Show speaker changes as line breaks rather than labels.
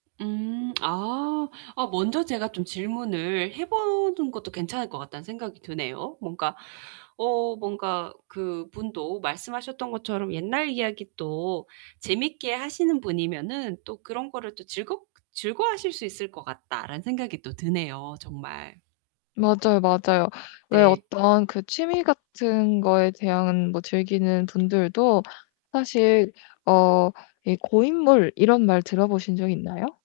음 아. 아 '먼저 제가 좀 질문을 해 보는 것도 괜찮을 것 같다.'는 생각이 드네요. 뭔가 어 뭔가 그분도 말씀하셨던 것처럼 옛날 이야기 또 재밌게 하시는 분이면은 또 그런거를 또 '즐겁 즐거워하실 수 있을 것 같다.'라는 생각이 또 드네요, 정말.
맞아요, 맞아요. 왜
네.
어떤 그 취미 같은 거에 대한 뭐 즐기는 분들도 사실 어 이 고인물 이런 말 들어 보신 적 있나요?